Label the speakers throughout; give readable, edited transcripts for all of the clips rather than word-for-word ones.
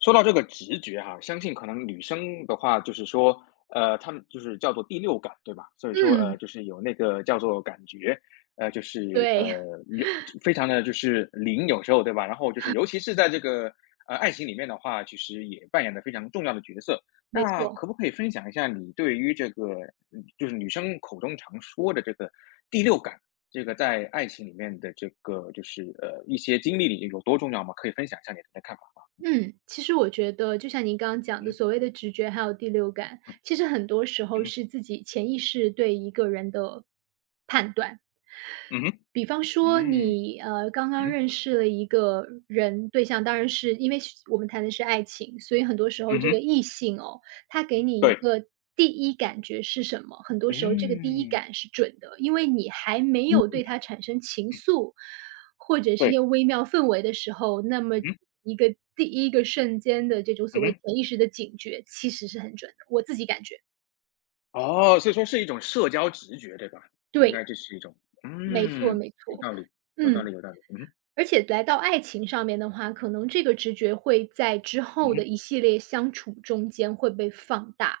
Speaker 1: 说到这个直觉哈，相信可能女生的话，就是说，她们就是叫做第六感，对吧？所以说，
Speaker 2: 嗯，
Speaker 1: 就是有那个叫做感觉，呃，就是呃，
Speaker 2: 对，
Speaker 1: 有非常的就是灵，有时候对吧？然后就是尤其是在这个爱情里面的话，其实也扮演的非常重要的角色。
Speaker 2: 没
Speaker 1: 那
Speaker 2: 错。
Speaker 1: 可不可以分享一下你对于这个，就是女生口中常说的这个第六感，这个在爱情里面的这个就是一些经历里有多重要吗？可以分享一下你的看法。
Speaker 2: 嗯，其实我觉得就像您刚刚讲的，
Speaker 1: 嗯，
Speaker 2: 所谓的直觉还有第六感，其实很多时候
Speaker 1: 嗯，
Speaker 2: 是自己潜意识对一个人的判断。
Speaker 1: 嗯哼，
Speaker 2: 比方说
Speaker 1: 嗯，
Speaker 2: 你，刚
Speaker 1: 嗯
Speaker 2: 刚
Speaker 1: 哼，
Speaker 2: 认识了一个人对象，当然是因为是我们谈的是爱情，所以很多时候
Speaker 1: 嗯
Speaker 2: 这个
Speaker 1: 哼，
Speaker 2: 异性哦，他给你一
Speaker 1: 对，
Speaker 2: 个第一感觉是什么，很多时候这个第一
Speaker 1: 嗯，
Speaker 2: 感是准的，因为你还没有对
Speaker 1: 嗯。
Speaker 2: 他产生情愫，或者是一些
Speaker 1: 对，
Speaker 2: 微妙氛围的时候，那么
Speaker 1: 嗯哼，
Speaker 2: 一个第一个瞬间的这种所
Speaker 1: 嗯
Speaker 2: 谓
Speaker 1: 哼。
Speaker 2: 潜意识的警觉，其实是很准的，我自己感觉。
Speaker 1: 哦，所以说是一种社交直觉，对吧？应该
Speaker 2: 对，
Speaker 1: 这是一种，
Speaker 2: 没错
Speaker 1: 嗯，
Speaker 2: 没
Speaker 1: 有
Speaker 2: 错，
Speaker 1: 道理，有道
Speaker 2: 嗯。
Speaker 1: 理，有道理，嗯
Speaker 2: 而且来到爱情上面的话，可能这个直觉会在之后的
Speaker 1: 哼，
Speaker 2: 一系列相处中间会被放大。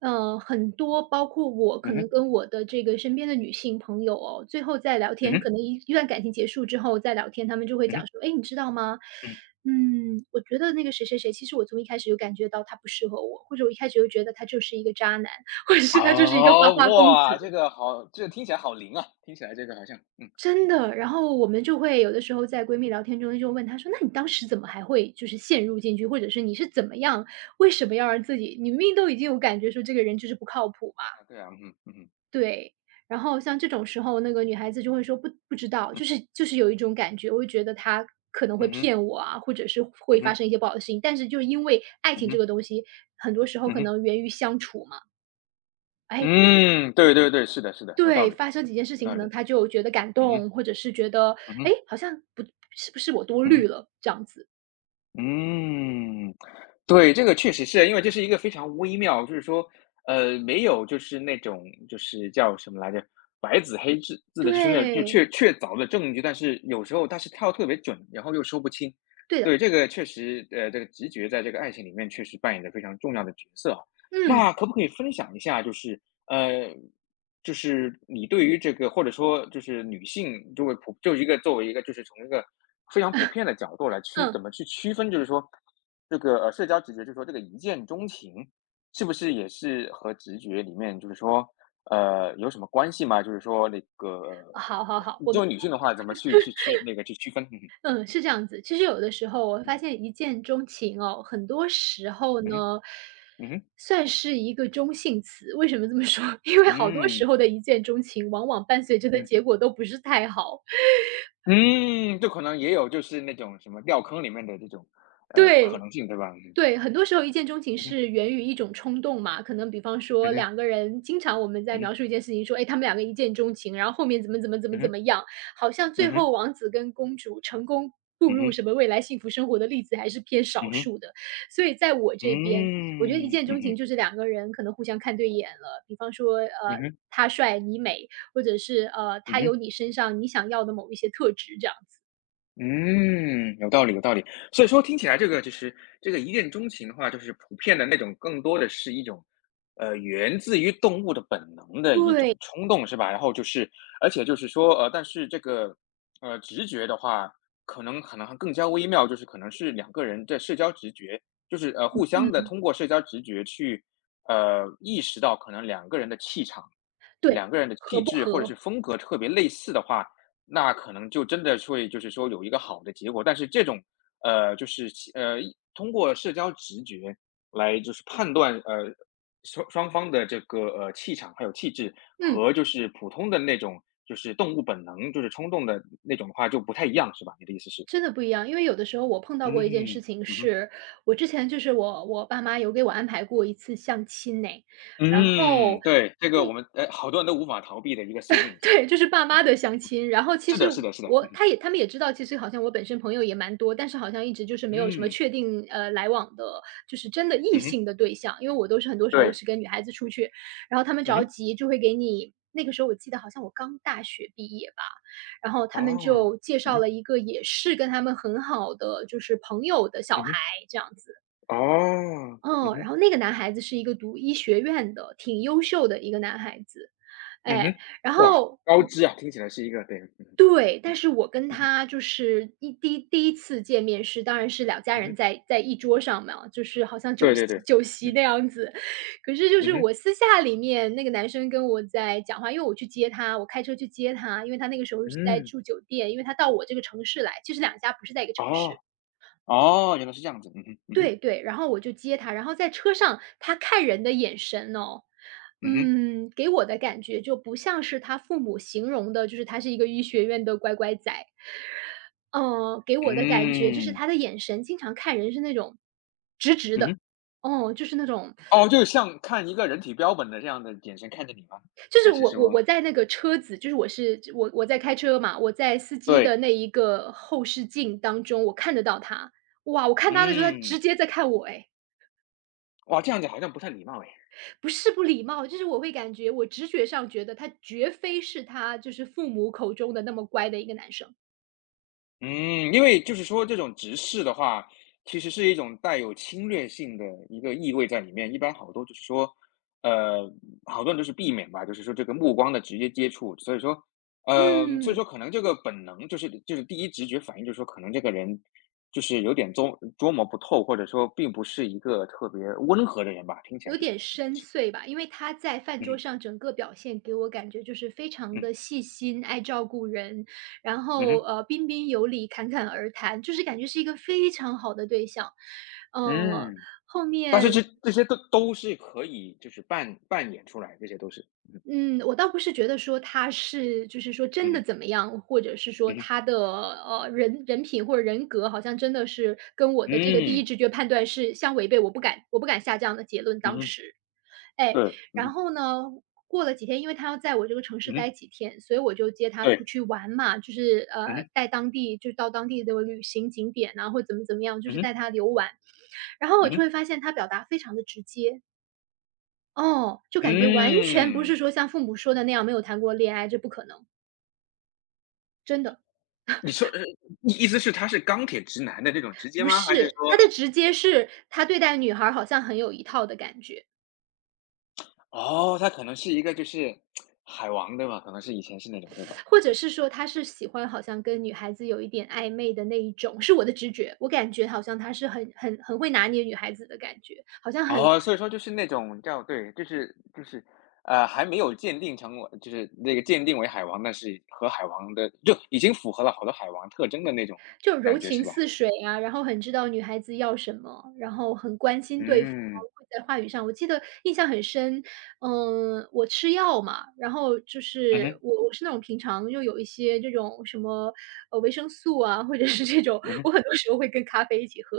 Speaker 2: 很多包括我可
Speaker 1: 嗯
Speaker 2: 能
Speaker 1: 哼，
Speaker 2: 跟我的这个身边的女性朋友哦，最后在聊
Speaker 1: 嗯
Speaker 2: 天，可
Speaker 1: 哼，
Speaker 2: 能一段感情结束之后再聊天，他们
Speaker 1: 嗯哼，
Speaker 2: 就会
Speaker 1: 嗯
Speaker 2: 讲
Speaker 1: 哼，
Speaker 2: 说："哎，你知道吗？
Speaker 1: 嗯。
Speaker 2: 嗯，我觉得那个谁谁谁，其实我从一开始就感觉到他不适合我，或者我一开始就觉得他就是一个渣男，或者是他就是一个花
Speaker 1: 哦，
Speaker 2: 花公子。"
Speaker 1: 哇，这个好，这个听起来好灵啊，听起来这个好像，嗯。
Speaker 2: 真的，然后我们就会有的时候在闺蜜聊天中就问她说："那你当时怎么还会就是陷入进去，或者是你是怎么样为什么要让自己你明明都已经有感觉说这个人就是不靠谱嘛。"
Speaker 1: 啊，对啊，嗯哼，嗯哼，
Speaker 2: 对，然后像这种时候，那个女孩子就会说："不知道。”就是有一种感觉，我会觉得他可能会
Speaker 1: 嗯哼，
Speaker 2: 骗我啊，或者是
Speaker 1: 嗯
Speaker 2: 会发
Speaker 1: 哼，
Speaker 2: 生一些不好的事情，但是就是因为爱
Speaker 1: 嗯
Speaker 2: 情这
Speaker 1: 哼，
Speaker 2: 个东西，很
Speaker 1: 嗯哼，
Speaker 2: 多时候
Speaker 1: 嗯
Speaker 2: 可
Speaker 1: 哼，
Speaker 2: 能源于相处嘛。哎，
Speaker 1: 嗯，对对对，是的，是的，有道
Speaker 2: 对，
Speaker 1: 理，
Speaker 2: 发生几件事
Speaker 1: 有
Speaker 2: 情，
Speaker 1: 道
Speaker 2: 可
Speaker 1: 理，
Speaker 2: 能他就觉得感
Speaker 1: 嗯哼，
Speaker 2: 动，或者是觉得，
Speaker 1: 嗯
Speaker 2: 哎，
Speaker 1: 哼，
Speaker 2: 好像不是我多
Speaker 1: 嗯
Speaker 2: 虑
Speaker 1: 哼。
Speaker 2: 了这样子。
Speaker 1: 嗯，对，这个确实是，因为这是一个非常微妙，就是说，没有就是那种就是叫什么来着，白纸黑字的，就是那种就
Speaker 2: 对，
Speaker 1: 确凿的证据，但是有时候它是跳得特别准，然后又说不清。
Speaker 2: 对的，
Speaker 1: 对，这个确实，这个直觉在这个爱情里面确实扮演着非常重要的角色啊。
Speaker 2: 嗯，
Speaker 1: 那可不可以分享一下，就是呃就是你对于这个，或者说就是女性，就会普就一个作为一个，就是从一个非常普遍的角度来
Speaker 2: 嗯，
Speaker 1: 怎么去区分，就是说这个社交直觉，就是说这个一见钟情，是不是也是和直觉里面就是说有什么关系吗？就是说那个
Speaker 2: 好好好，我明
Speaker 1: 作为女性的话，怎么去那个去区分？
Speaker 2: 嗯，是这样子。其实有的时候我会发现一见钟情哦，很多时候
Speaker 1: 嗯哼，
Speaker 2: 呢，
Speaker 1: 嗯哼，
Speaker 2: 算是一个中性词。为什么这么说？因为
Speaker 1: 嗯
Speaker 2: 好多
Speaker 1: 哼，
Speaker 2: 时
Speaker 1: 嗯，
Speaker 2: 候的一见钟情，往往伴随着的
Speaker 1: 嗯，
Speaker 2: 结果都不是太好。
Speaker 1: 嗯，这可能也有就是那种什么掉坑里面的这种可
Speaker 2: 对。
Speaker 1: 能性，对吧？嗯，
Speaker 2: 对，很多时候一见钟情
Speaker 1: 嗯哼，
Speaker 2: 是源于一种冲动嘛。可能比方
Speaker 1: 嗯
Speaker 2: 说
Speaker 1: 哼，嗯
Speaker 2: 两个人经常我们在
Speaker 1: 哼。
Speaker 2: 描述一件事情说，哎，他们两个一见钟情，然后后面怎么怎么怎么怎么
Speaker 1: Mhm.
Speaker 2: 样，好像最
Speaker 1: Mhm.
Speaker 2: 后王子跟公主成功步入什
Speaker 1: Mhm.
Speaker 2: 么未来幸福生活的例子还是偏少
Speaker 1: Mhm.
Speaker 2: 数的。所以在我这边，我觉得一
Speaker 1: Hm.
Speaker 2: 见钟情
Speaker 1: Mhm.
Speaker 2: 就是两个人可能互相看对眼了，比方说，
Speaker 1: Mhm.
Speaker 2: 他帅你美，或者是，他有
Speaker 1: Mhm.
Speaker 2: 你身上你想要的某一些特质这样子。
Speaker 1: 嗯，有道理有道理。所以说听起来这个就是这个一见钟情的话，就是普遍的那种更多的是一种，源自于动物的本能的一
Speaker 2: 对，
Speaker 1: 种冲动，是吧？然后就是而且就是说，但是这个，直觉的话，可能可能还更加微妙，就是可能是两个人的社交直觉，就是互相的通过社交直觉去，意识到可能两个人的气场、
Speaker 2: 对，
Speaker 1: 两个人的
Speaker 2: 合
Speaker 1: 气
Speaker 2: 不
Speaker 1: 质或者是
Speaker 2: 合，
Speaker 1: 风格特别类似的话。那可能就真的会就是说有一个好的结果，但是这种，呃，就是其呃，一通过社交直觉来就是判断，双方的这个气场还有气质
Speaker 2: 嗯。
Speaker 1: 和就是普通的那种就是动物本能就是冲动的那种的话就不太一样，是吧？你的意思是？
Speaker 2: 真的不一样，因为有的时候我碰到过一件事
Speaker 1: 嗯，
Speaker 2: 情
Speaker 1: 嗯哼。
Speaker 2: 是，我之前就是我爸妈有给我安排过一次相亲呢，然后
Speaker 1: 嗯，对，这
Speaker 2: 那
Speaker 1: 个我们好多人都无法逃避的一个宿命，这个是，
Speaker 2: 对，就是爸妈的相亲。然后其
Speaker 1: 是
Speaker 2: 实
Speaker 1: 的，是的，是的，
Speaker 2: 我他也他们也知道，其实好像我本身朋友也蛮多，但是好像一直就是没有什么
Speaker 1: 嗯，
Speaker 2: 确定来往的，就是真的异
Speaker 1: 嗯哼，
Speaker 2: 性的对象。因为我都是很多时候
Speaker 1: 对，
Speaker 2: 是跟女孩子出去，然后他们
Speaker 1: 嗯
Speaker 2: 着
Speaker 1: 哼。
Speaker 2: 急就会给你。那个时候我记得好像我刚大学毕业吧，然后他
Speaker 1: 哦，
Speaker 2: 们
Speaker 1: 嗯
Speaker 2: 就介绍
Speaker 1: 哼，
Speaker 2: 了一个也是跟他们很好的就是朋友的小孩
Speaker 1: 嗯哼。
Speaker 2: 这样子，
Speaker 1: 哦，嗯
Speaker 2: 嗯，然
Speaker 1: 哼。
Speaker 2: 后那个男孩子是一个读医学院的，挺优秀的一个男孩子，
Speaker 1: 嗯
Speaker 2: 哎，
Speaker 1: 哼，
Speaker 2: 然
Speaker 1: 哇，
Speaker 2: 后
Speaker 1: 高知啊，听起来是一个对。嗯哼，
Speaker 2: 对，但
Speaker 1: 嗯，
Speaker 2: 是我跟
Speaker 1: 嗯哼，
Speaker 2: 他就是一第一第一次见面是当然是两家
Speaker 1: 嗯
Speaker 2: 人
Speaker 1: 哼，
Speaker 2: 在一桌上嘛，就是好像酒
Speaker 1: 对
Speaker 2: 席
Speaker 1: 对对，
Speaker 2: 酒席
Speaker 1: 嗯，
Speaker 2: 那样子。可是就
Speaker 1: 嗯
Speaker 2: 是
Speaker 1: 哼，
Speaker 2: 我私下里面那个男生跟我在讲话，因为我去接他，我开车去接他，因为他那个时候是在
Speaker 1: 嗯，
Speaker 2: 住酒店，因为他到我这个城市来，其实两家不是在一个城市。
Speaker 1: 哦。哦，原来是这样子，嗯哼，嗯哼，
Speaker 2: 对对，然后我就接他，然后在车上他看人的眼神哦，
Speaker 1: 嗯哼，
Speaker 2: 给我的感觉就不像是他父母形容的，就是他是一个医学院的乖乖仔。给我的感觉就是
Speaker 1: 嗯，
Speaker 2: 他的眼神经常看人是那种直直
Speaker 1: 嗯
Speaker 2: 的，
Speaker 1: 哼，
Speaker 2: 哦，就是那种
Speaker 1: 哦，就像看一个人体标本的这样的眼神看着你吗？
Speaker 2: 就是
Speaker 1: 还是
Speaker 2: 我我
Speaker 1: 说，
Speaker 2: 我在那个车子，就是我在开车嘛，我在司机的
Speaker 1: 对，
Speaker 2: 那一个后视镜当中，我看得到他，哇，我看他的时候，他直
Speaker 1: 嗯，
Speaker 2: 接在看我哎。
Speaker 1: 哇，这样子好像不太礼貌哎。
Speaker 2: 不是不礼貌，就是我会感觉我直觉上觉得他绝非是他就是父母口中的那么乖的一个男生。
Speaker 1: 嗯，因为就是说这种直视的话，其实是一种带有侵略性的一个意味在里面。一般好多就是说，呃，好多人都是避免吧，就是说这个目光的直接接触。所以说，所以
Speaker 2: 嗯。
Speaker 1: 说可能这个本能就是就是第一直觉反应，就是说可能这个人就是有点捉摸不透，或者说并不是一个特别温和的人吧。听起来
Speaker 2: 有
Speaker 1: 就是
Speaker 2: 点
Speaker 1: 你的意思
Speaker 2: 深
Speaker 1: 是，
Speaker 2: 邃吧，因为他在饭桌
Speaker 1: 嗯，
Speaker 2: 上整个表现给我感觉就是非常
Speaker 1: 嗯，
Speaker 2: 的细心、爱照顾人，然
Speaker 1: 嗯
Speaker 2: 后，
Speaker 1: 哼，
Speaker 2: 彬彬有礼、侃侃而谈，就是感觉是一个非常好的对象。呃，
Speaker 1: 嗯，
Speaker 2: 后
Speaker 1: 但是
Speaker 2: 面
Speaker 1: 这些都是可以就是扮演出来，这些都是，
Speaker 2: 嗯，我倒不是觉得说他是就是说真的
Speaker 1: 嗯，
Speaker 2: 怎么样，或者是说
Speaker 1: 嗯，
Speaker 2: 他的，人品或者人格好像真的是跟我的这个第一
Speaker 1: 嗯，
Speaker 2: 直觉判断是相违背，我不敢下这样的结论
Speaker 1: 嗯
Speaker 2: 当
Speaker 1: 哼，
Speaker 2: 时。哎，
Speaker 1: 对，嗯
Speaker 2: 然
Speaker 1: 哼，
Speaker 2: 后呢，过了几天，因为他要在我这个城市
Speaker 1: 嗯
Speaker 2: 待
Speaker 1: 哼，
Speaker 2: 几天，所以我就接他出
Speaker 1: 对，
Speaker 2: 去玩嘛，就是，
Speaker 1: 嗯哼，
Speaker 2: 带当地就是到当地的旅行景点啊，或怎么怎么样，就
Speaker 1: 嗯
Speaker 2: 是
Speaker 1: 哼，
Speaker 2: 带他游玩。然后我
Speaker 1: 嗯
Speaker 2: 就
Speaker 1: 哼，
Speaker 2: 会发现他表达非常的直接。哦，就感觉完全不是
Speaker 1: 嗯，
Speaker 2: 说像父母说的那样没有谈过恋爱，这不可能，真的。
Speaker 1: 你说，意思是他是钢铁直男的这种直接
Speaker 2: 不
Speaker 1: 吗？还是
Speaker 2: 是，他
Speaker 1: 说
Speaker 2: 的直接是他对待女孩儿好像很有一套的感觉，
Speaker 1: 那哦，他可能是一个就是海王，对吧？可能是以前是那种，对吧？
Speaker 2: 或者是说他是喜欢好像跟女孩子有一点暧昧的那一种，是我的直觉，我感觉好像他是很会拿捏女孩子的感觉，好像
Speaker 1: 哦，所以说就是那种叫对，就是就是，还没有鉴定成为，就是那个鉴定为海王，但是和海王的就已经符合了好多海王特征的那种
Speaker 2: 就柔
Speaker 1: 感觉，
Speaker 2: 情
Speaker 1: 是吧？
Speaker 2: 似水啊，然后很知道女孩子要什么，然后很关心对方，
Speaker 1: 嗯，
Speaker 2: 会在话语上我记得印象很深，我吃药嘛，然后就
Speaker 1: 嗯
Speaker 2: 是
Speaker 1: 哼，
Speaker 2: 我是那种平常又有一些这种什么，维生素啊，或者是这种，
Speaker 1: 嗯
Speaker 2: 我
Speaker 1: 哼，
Speaker 2: 很多时候会跟咖啡一起喝。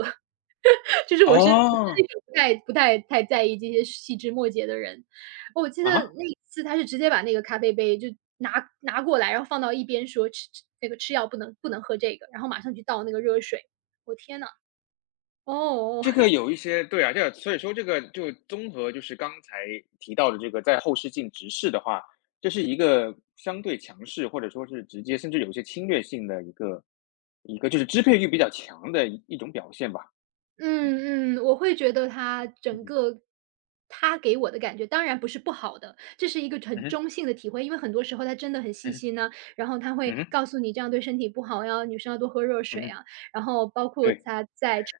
Speaker 2: 就是我是那
Speaker 1: 哦，
Speaker 2: 种不太在意这些细枝末节的人。我记得
Speaker 1: 啊哈。
Speaker 2: 那一次他是直接把那个咖啡杯就拿过来，然后放到一边说："吃吃那个吃药不能喝这个。"然后马上去倒那个热水。我天呐，哦，
Speaker 1: 这个有一些对啊，这个所以说这个就综合就是刚才提到的这个在后视镜直视的话，这是一个相对强势，或者说是直接，甚至有一些侵略性的一个一个就是支配欲比较强的一种表现吧。嗯，
Speaker 2: 嗯嗯，我会觉得他
Speaker 1: 嗯
Speaker 2: 整
Speaker 1: 哼，
Speaker 2: 个他给我的感觉当然不是不好的，这是一个很
Speaker 1: 嗯哼，
Speaker 2: 中性的体会，因为很多时候他真的很细
Speaker 1: 嗯哼，
Speaker 2: 心呢。然后他
Speaker 1: 嗯
Speaker 2: 会
Speaker 1: 哼，
Speaker 2: 告诉你这样对身体不好呀，女生要多喝热
Speaker 1: 嗯
Speaker 2: 水
Speaker 1: 哼，
Speaker 2: 啊，然后包括
Speaker 1: 对，
Speaker 2: 他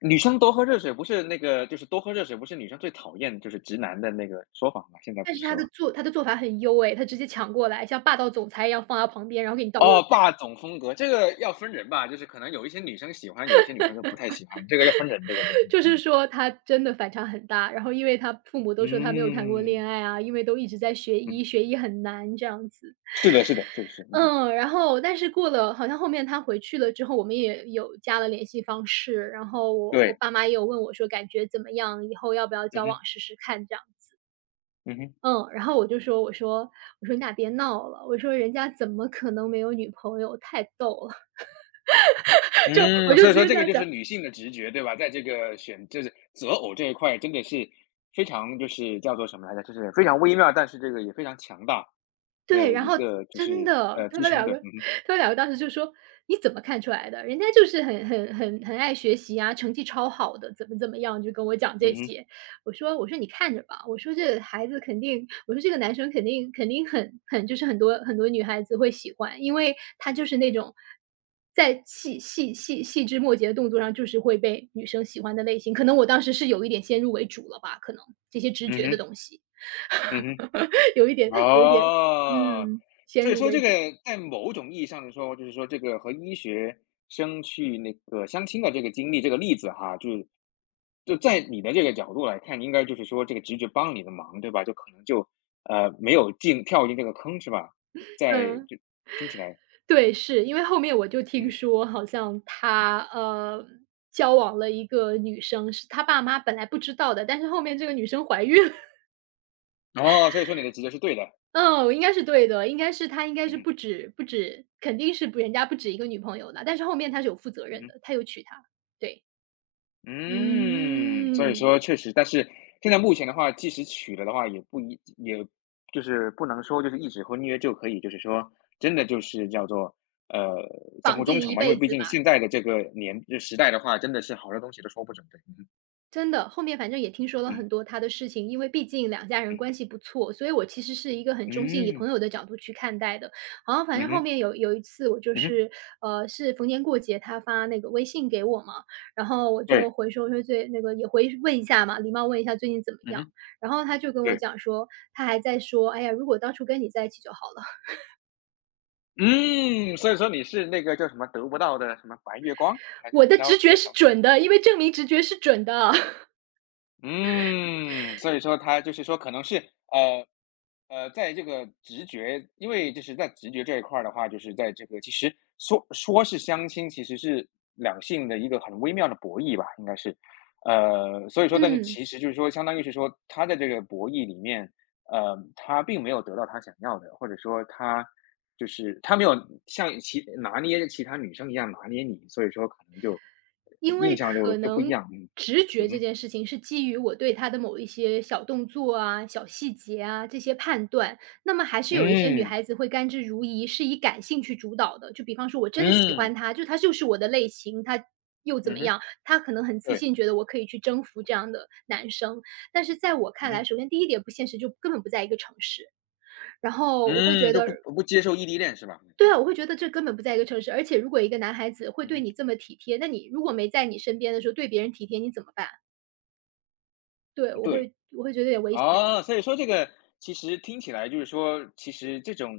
Speaker 1: 女生多喝热水不是那个就是多喝热水不是女生最讨厌就是直男的那个说法吗？现在
Speaker 2: 但
Speaker 1: 不
Speaker 2: 是
Speaker 1: 是说
Speaker 2: 他的做法很优诶，他直接抢过来，像霸道总裁一样放在旁边，然后给你倒热
Speaker 1: 哦，
Speaker 2: 水。
Speaker 1: 霸总风格，这个要分人吧，就是可能有一些女生喜欢，有一些女生就不太喜欢，这个要分人，这个对。
Speaker 2: 就是
Speaker 1: 嗯，
Speaker 2: 说他真的反差很大，然后因为他父母都说他没有谈过恋
Speaker 1: 嗯，
Speaker 2: 爱啊，因为都一直在学
Speaker 1: 嗯，
Speaker 2: 医，学医很难这样子。
Speaker 1: 是的，是的，是的，是的，嗯哼，
Speaker 2: 嗯，然后但是过了好像后面他回去了之后，我们也有加了联系方式，然后我
Speaker 1: 对，
Speaker 2: 爸妈也有问我说感觉怎么样，以后要不要
Speaker 1: 嗯
Speaker 2: 交
Speaker 1: 哼，
Speaker 2: 往试试看这样子。
Speaker 1: 嗯哼，
Speaker 2: 嗯，然后我就说我说我说你俩别闹了，我说人家怎么可能没有女朋友，太逗了。就我
Speaker 1: 嗯，
Speaker 2: 就
Speaker 1: 所
Speaker 2: 直
Speaker 1: 以说
Speaker 2: 接
Speaker 1: 这
Speaker 2: 这
Speaker 1: 个
Speaker 2: 样
Speaker 1: 就是
Speaker 2: 讲，
Speaker 1: 女性的直觉，对吧？在这个选就是择偶这一块，真的是非常就是叫做什么来着？就是非常微妙，但是这个也非常强大
Speaker 2: 对，
Speaker 1: 的
Speaker 2: 然
Speaker 1: 一
Speaker 2: 后
Speaker 1: 个就是
Speaker 2: 真的，他
Speaker 1: 支
Speaker 2: 们
Speaker 1: 撑
Speaker 2: 两
Speaker 1: 的，
Speaker 2: 个
Speaker 1: 嗯哼，
Speaker 2: 他们两个当时就说：“你怎么看出来的？人家就是很爱学习啊，成绩超好的，怎么怎么样。”就跟我讲这
Speaker 1: 嗯哼，
Speaker 2: 些。我说：“你看着吧。”我说：“这孩子肯定我说这个男生肯定很就是很多女孩子会喜欢，因为他就是那种在细枝末节的动作上，就是会被女生喜欢的类型。可能我当时是有一点先入为主了吧，可能这些直
Speaker 1: 嗯
Speaker 2: 觉的
Speaker 1: 哼，
Speaker 2: 东西。”
Speaker 1: 嗯哼。
Speaker 2: 有一点，
Speaker 1: 哦，
Speaker 2: 嗯，先
Speaker 1: 所以
Speaker 2: 入
Speaker 1: 说
Speaker 2: 为
Speaker 1: 这个
Speaker 2: 主。
Speaker 1: 在某种意义上来说，就是说这个和医学生去那个相亲的这个经历，这个例子哈，就是就在你的这个角度来看，应该就是说这个直觉帮了你的忙，对吧？就可能就没有进跳进这个坑是吧？在
Speaker 2: 嗯，
Speaker 1: 就听起来，
Speaker 2: 对，是，因为后面我就听
Speaker 1: 嗯，
Speaker 2: 说好像他，交往了一个女生，是他爸妈本来不知道的，但是后面这个女生怀孕了。
Speaker 1: 哦，所以说你的直觉是对的，
Speaker 2: 嗯，应该是对的，应该是他应该
Speaker 1: 嗯
Speaker 2: 是
Speaker 1: 哼，
Speaker 2: 不止肯定是不人家不止一个女朋友的，但是后面他是有负责
Speaker 1: 嗯
Speaker 2: 任
Speaker 1: 哼。
Speaker 2: 的，他有娶她，对。
Speaker 1: 嗯，所以
Speaker 2: 嗯，
Speaker 1: 说确实，但是现在目前的话，即使娶了的话，也不一也就是不能说就是一纸婚约就可以，就是说真的就是叫做呃相
Speaker 2: 绑
Speaker 1: 互忠
Speaker 2: 定
Speaker 1: 诚
Speaker 2: 一
Speaker 1: 嘛，因为
Speaker 2: 辈
Speaker 1: 毕
Speaker 2: 子
Speaker 1: 竟
Speaker 2: 吧。
Speaker 1: 现在的这个时代的话，真的是好多东西都说不准的。
Speaker 2: 真的，后面反正也听说了
Speaker 1: 嗯，
Speaker 2: 很多他的事情，因为毕竟两家人
Speaker 1: 嗯，
Speaker 2: 关系不错，所以我其实是一个很中性，以
Speaker 1: 嗯，
Speaker 2: 朋
Speaker 1: 嗯，
Speaker 2: 友的角度去看待的。好像反
Speaker 1: 嗯
Speaker 2: 正后
Speaker 1: 哼，
Speaker 2: 面有一次，我就
Speaker 1: 嗯哼，
Speaker 2: 是是逢年过节他发那个微信给我嘛，然后我就
Speaker 1: 对，
Speaker 2: 回说最那个也回问一下嘛，礼貌问一下最近怎么
Speaker 1: 嗯
Speaker 2: 样。
Speaker 1: 哼，
Speaker 2: 然后他就跟我
Speaker 1: 对，
Speaker 2: 讲说，他还在说，哎呀，如果当初跟你在一起就好了。
Speaker 1: 嗯，所以说你是那个叫什么得不到的什么白月光还是
Speaker 2: 我
Speaker 1: 怎么
Speaker 2: 的
Speaker 1: 着
Speaker 2: 直觉
Speaker 1: 那个
Speaker 2: 是
Speaker 1: 他？
Speaker 2: 准的，因为证明直觉是准的，
Speaker 1: 嗯，所以说他就是说可能是呃。在这个直觉，因为就是在直觉这一块儿的话，就是在这个其实说是相亲，其实是两性的一个很微妙的博弈吧，应该是。所以说，但是
Speaker 2: 嗯。
Speaker 1: 其实就是说，相当于是说，他在这个博弈里面，他并没有得到他想要的，或者说他就是他没有像其拿捏其他女生一样拿捏你，所以说可能就
Speaker 2: 因
Speaker 1: 印
Speaker 2: 为
Speaker 1: 象就
Speaker 2: 可
Speaker 1: 就不一
Speaker 2: 能
Speaker 1: 样。嗯，
Speaker 2: 直觉
Speaker 1: 嗯
Speaker 2: 这
Speaker 1: 哼，
Speaker 2: 件事情是基于我对他的某一些小动作啊、小细节啊这些判断，那么还是有一些女
Speaker 1: 嗯，
Speaker 2: 孩子会甘之如饴，是以感性去主导的。就比方说我真的喜欢
Speaker 1: 嗯，
Speaker 2: 他，就他就是我的类型，他又怎
Speaker 1: 嗯
Speaker 2: 么样？
Speaker 1: 哼，
Speaker 2: 她可能很自
Speaker 1: 对，
Speaker 2: 信，觉得我可以去征服这样的男生。但是在我看
Speaker 1: 嗯
Speaker 2: 来，
Speaker 1: 哼。
Speaker 2: 首先第一点不现实，就根本不在一个城市。然后我会
Speaker 1: 嗯，
Speaker 2: 觉
Speaker 1: 就
Speaker 2: 得
Speaker 1: 不接受异地恋是吧？嗯，
Speaker 2: 对
Speaker 1: 嗯，
Speaker 2: 啊，
Speaker 1: 嗯，
Speaker 2: 我会觉得这根本不在一个城市，而且如果一个男孩子会
Speaker 1: 嗯
Speaker 2: 对
Speaker 1: 哼，
Speaker 2: 你这么体贴，那你如果没在你身边的时候对别人体贴，你怎么办？对，我
Speaker 1: 对，
Speaker 2: 会我会觉得有点危险，
Speaker 1: 哦，所以说这个其实听起来就是说，其实这种，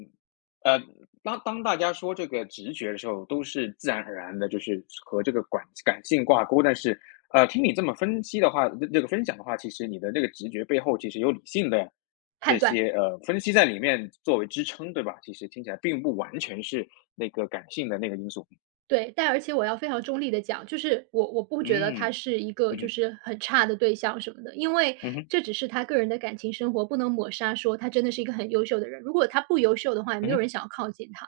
Speaker 1: 呃，当大家说这个直觉的时候，都是自然而然的，就是和这个感性挂钩。但是，听你这么分析的话，这个分享的话，其实你的这个直觉背后其实有理性的
Speaker 2: 判
Speaker 1: 这
Speaker 2: 断。
Speaker 1: 些分析在里面作为支撑，对吧？其实听起来并不完全是那个感性的那个因素。
Speaker 2: 对，但而且我要非常中立的讲，就是我不觉得
Speaker 1: 嗯，
Speaker 2: 他
Speaker 1: 嗯
Speaker 2: 是一个就
Speaker 1: 哼，
Speaker 2: 是很差的对象什么的，因为
Speaker 1: 嗯哼，
Speaker 2: 这只是他个人的感情生活，不能抹杀说他真的是一个很优秀的人。如果他不优秀的话，也
Speaker 1: 嗯
Speaker 2: 没有
Speaker 1: 哼，
Speaker 2: 人想要靠近他。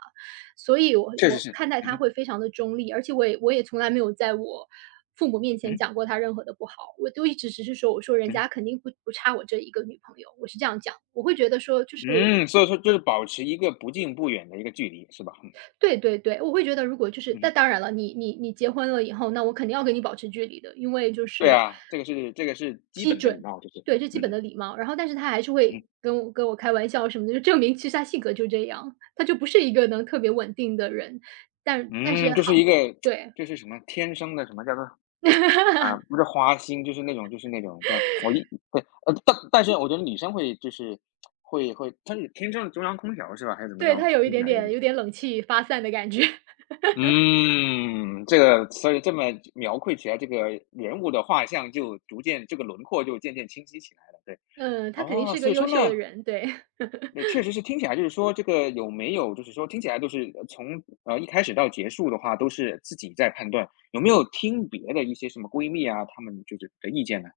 Speaker 2: 所以我
Speaker 1: 确实
Speaker 2: 我
Speaker 1: 是，
Speaker 2: 看待
Speaker 1: 嗯
Speaker 2: 他
Speaker 1: 哼，
Speaker 2: 会非常的中立，而且我也从来没有在我父母面前
Speaker 1: 嗯哼。
Speaker 2: 讲过他任何的不好，我都一直只是说，我说人
Speaker 1: 嗯，
Speaker 2: 家肯定不差我这一个女朋友，我是这样讲。我会觉得说就是
Speaker 1: 嗯，所以说就是保持一个不近不远的一个距离，是吧？嗯，
Speaker 2: 对，我会觉得如果就是那
Speaker 1: 嗯，
Speaker 2: 当然了，你结婚了以后，那我肯定要跟你保持距离的，因为就
Speaker 1: 对
Speaker 2: 是
Speaker 1: 啊，这个是这个是基本的礼貌，就是，
Speaker 2: 对，这基
Speaker 1: 嗯
Speaker 2: 本的
Speaker 1: 哼，
Speaker 2: 礼貌。然后但是他还是会
Speaker 1: 嗯，
Speaker 2: 跟我开玩笑什么的，就证明其实他性格就这样，他就不是一个能特别稳定的人。但但
Speaker 1: 嗯，
Speaker 2: 是
Speaker 1: 就
Speaker 2: 好
Speaker 1: 是一个
Speaker 2: 对，
Speaker 1: 就是什么天生的什么叫做啊，不是花心，就是那种就是那种叫我一对，但是我觉得女生会就是会，她是天生的中央空调是吧？还是怎么着？
Speaker 2: 对，他有一
Speaker 1: 听起
Speaker 2: 点
Speaker 1: 来有
Speaker 2: 点
Speaker 1: 点，
Speaker 2: 有点冷气发散的感觉。
Speaker 1: 嗯，这个所以这么描绘起来，这个人物的画像就逐渐这个轮廓就渐渐清晰起来了，对。
Speaker 2: 嗯，他肯定
Speaker 1: 哦，
Speaker 2: 是
Speaker 1: 所
Speaker 2: 个
Speaker 1: 以说
Speaker 2: 优秀
Speaker 1: 呢，
Speaker 2: 的人，对。
Speaker 1: 对，确实是听起来就是说这个有没有就是说听起来都是，从，一开始到结束的话，都是自己在判断，有没有听别的一些什么闺蜜啊，她们就是的意见呢？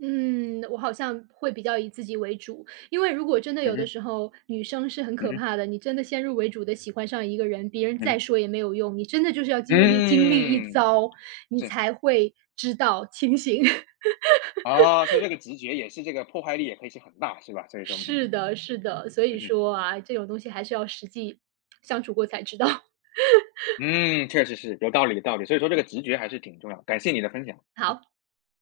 Speaker 2: 嗯，我好像会比较以自己为主，因为如果真的
Speaker 1: 嗯
Speaker 2: 有的
Speaker 1: 哼，
Speaker 2: 时候女生是很
Speaker 1: 嗯
Speaker 2: 可
Speaker 1: 哼，
Speaker 2: 怕的，你真的先入为主的喜欢上一个人，别人
Speaker 1: 嗯
Speaker 2: 再
Speaker 1: 哼，
Speaker 2: 说也没有用，你真的就是要经历一
Speaker 1: 嗯，
Speaker 2: 遭，你
Speaker 1: 是，
Speaker 2: 才会知道清醒。
Speaker 1: 啊，所以这个直觉也是这个破坏力也可以是很大，是吧？所以说，嗯
Speaker 2: 是
Speaker 1: 哼，
Speaker 2: 的，是的，所以
Speaker 1: 嗯哼，
Speaker 2: 说啊，这种东西还是要实际相处过才知道。
Speaker 1: 嗯，嗯确实是，有道理有道理，所以说这个直觉还是挺重要，感谢你的分享。
Speaker 2: 好。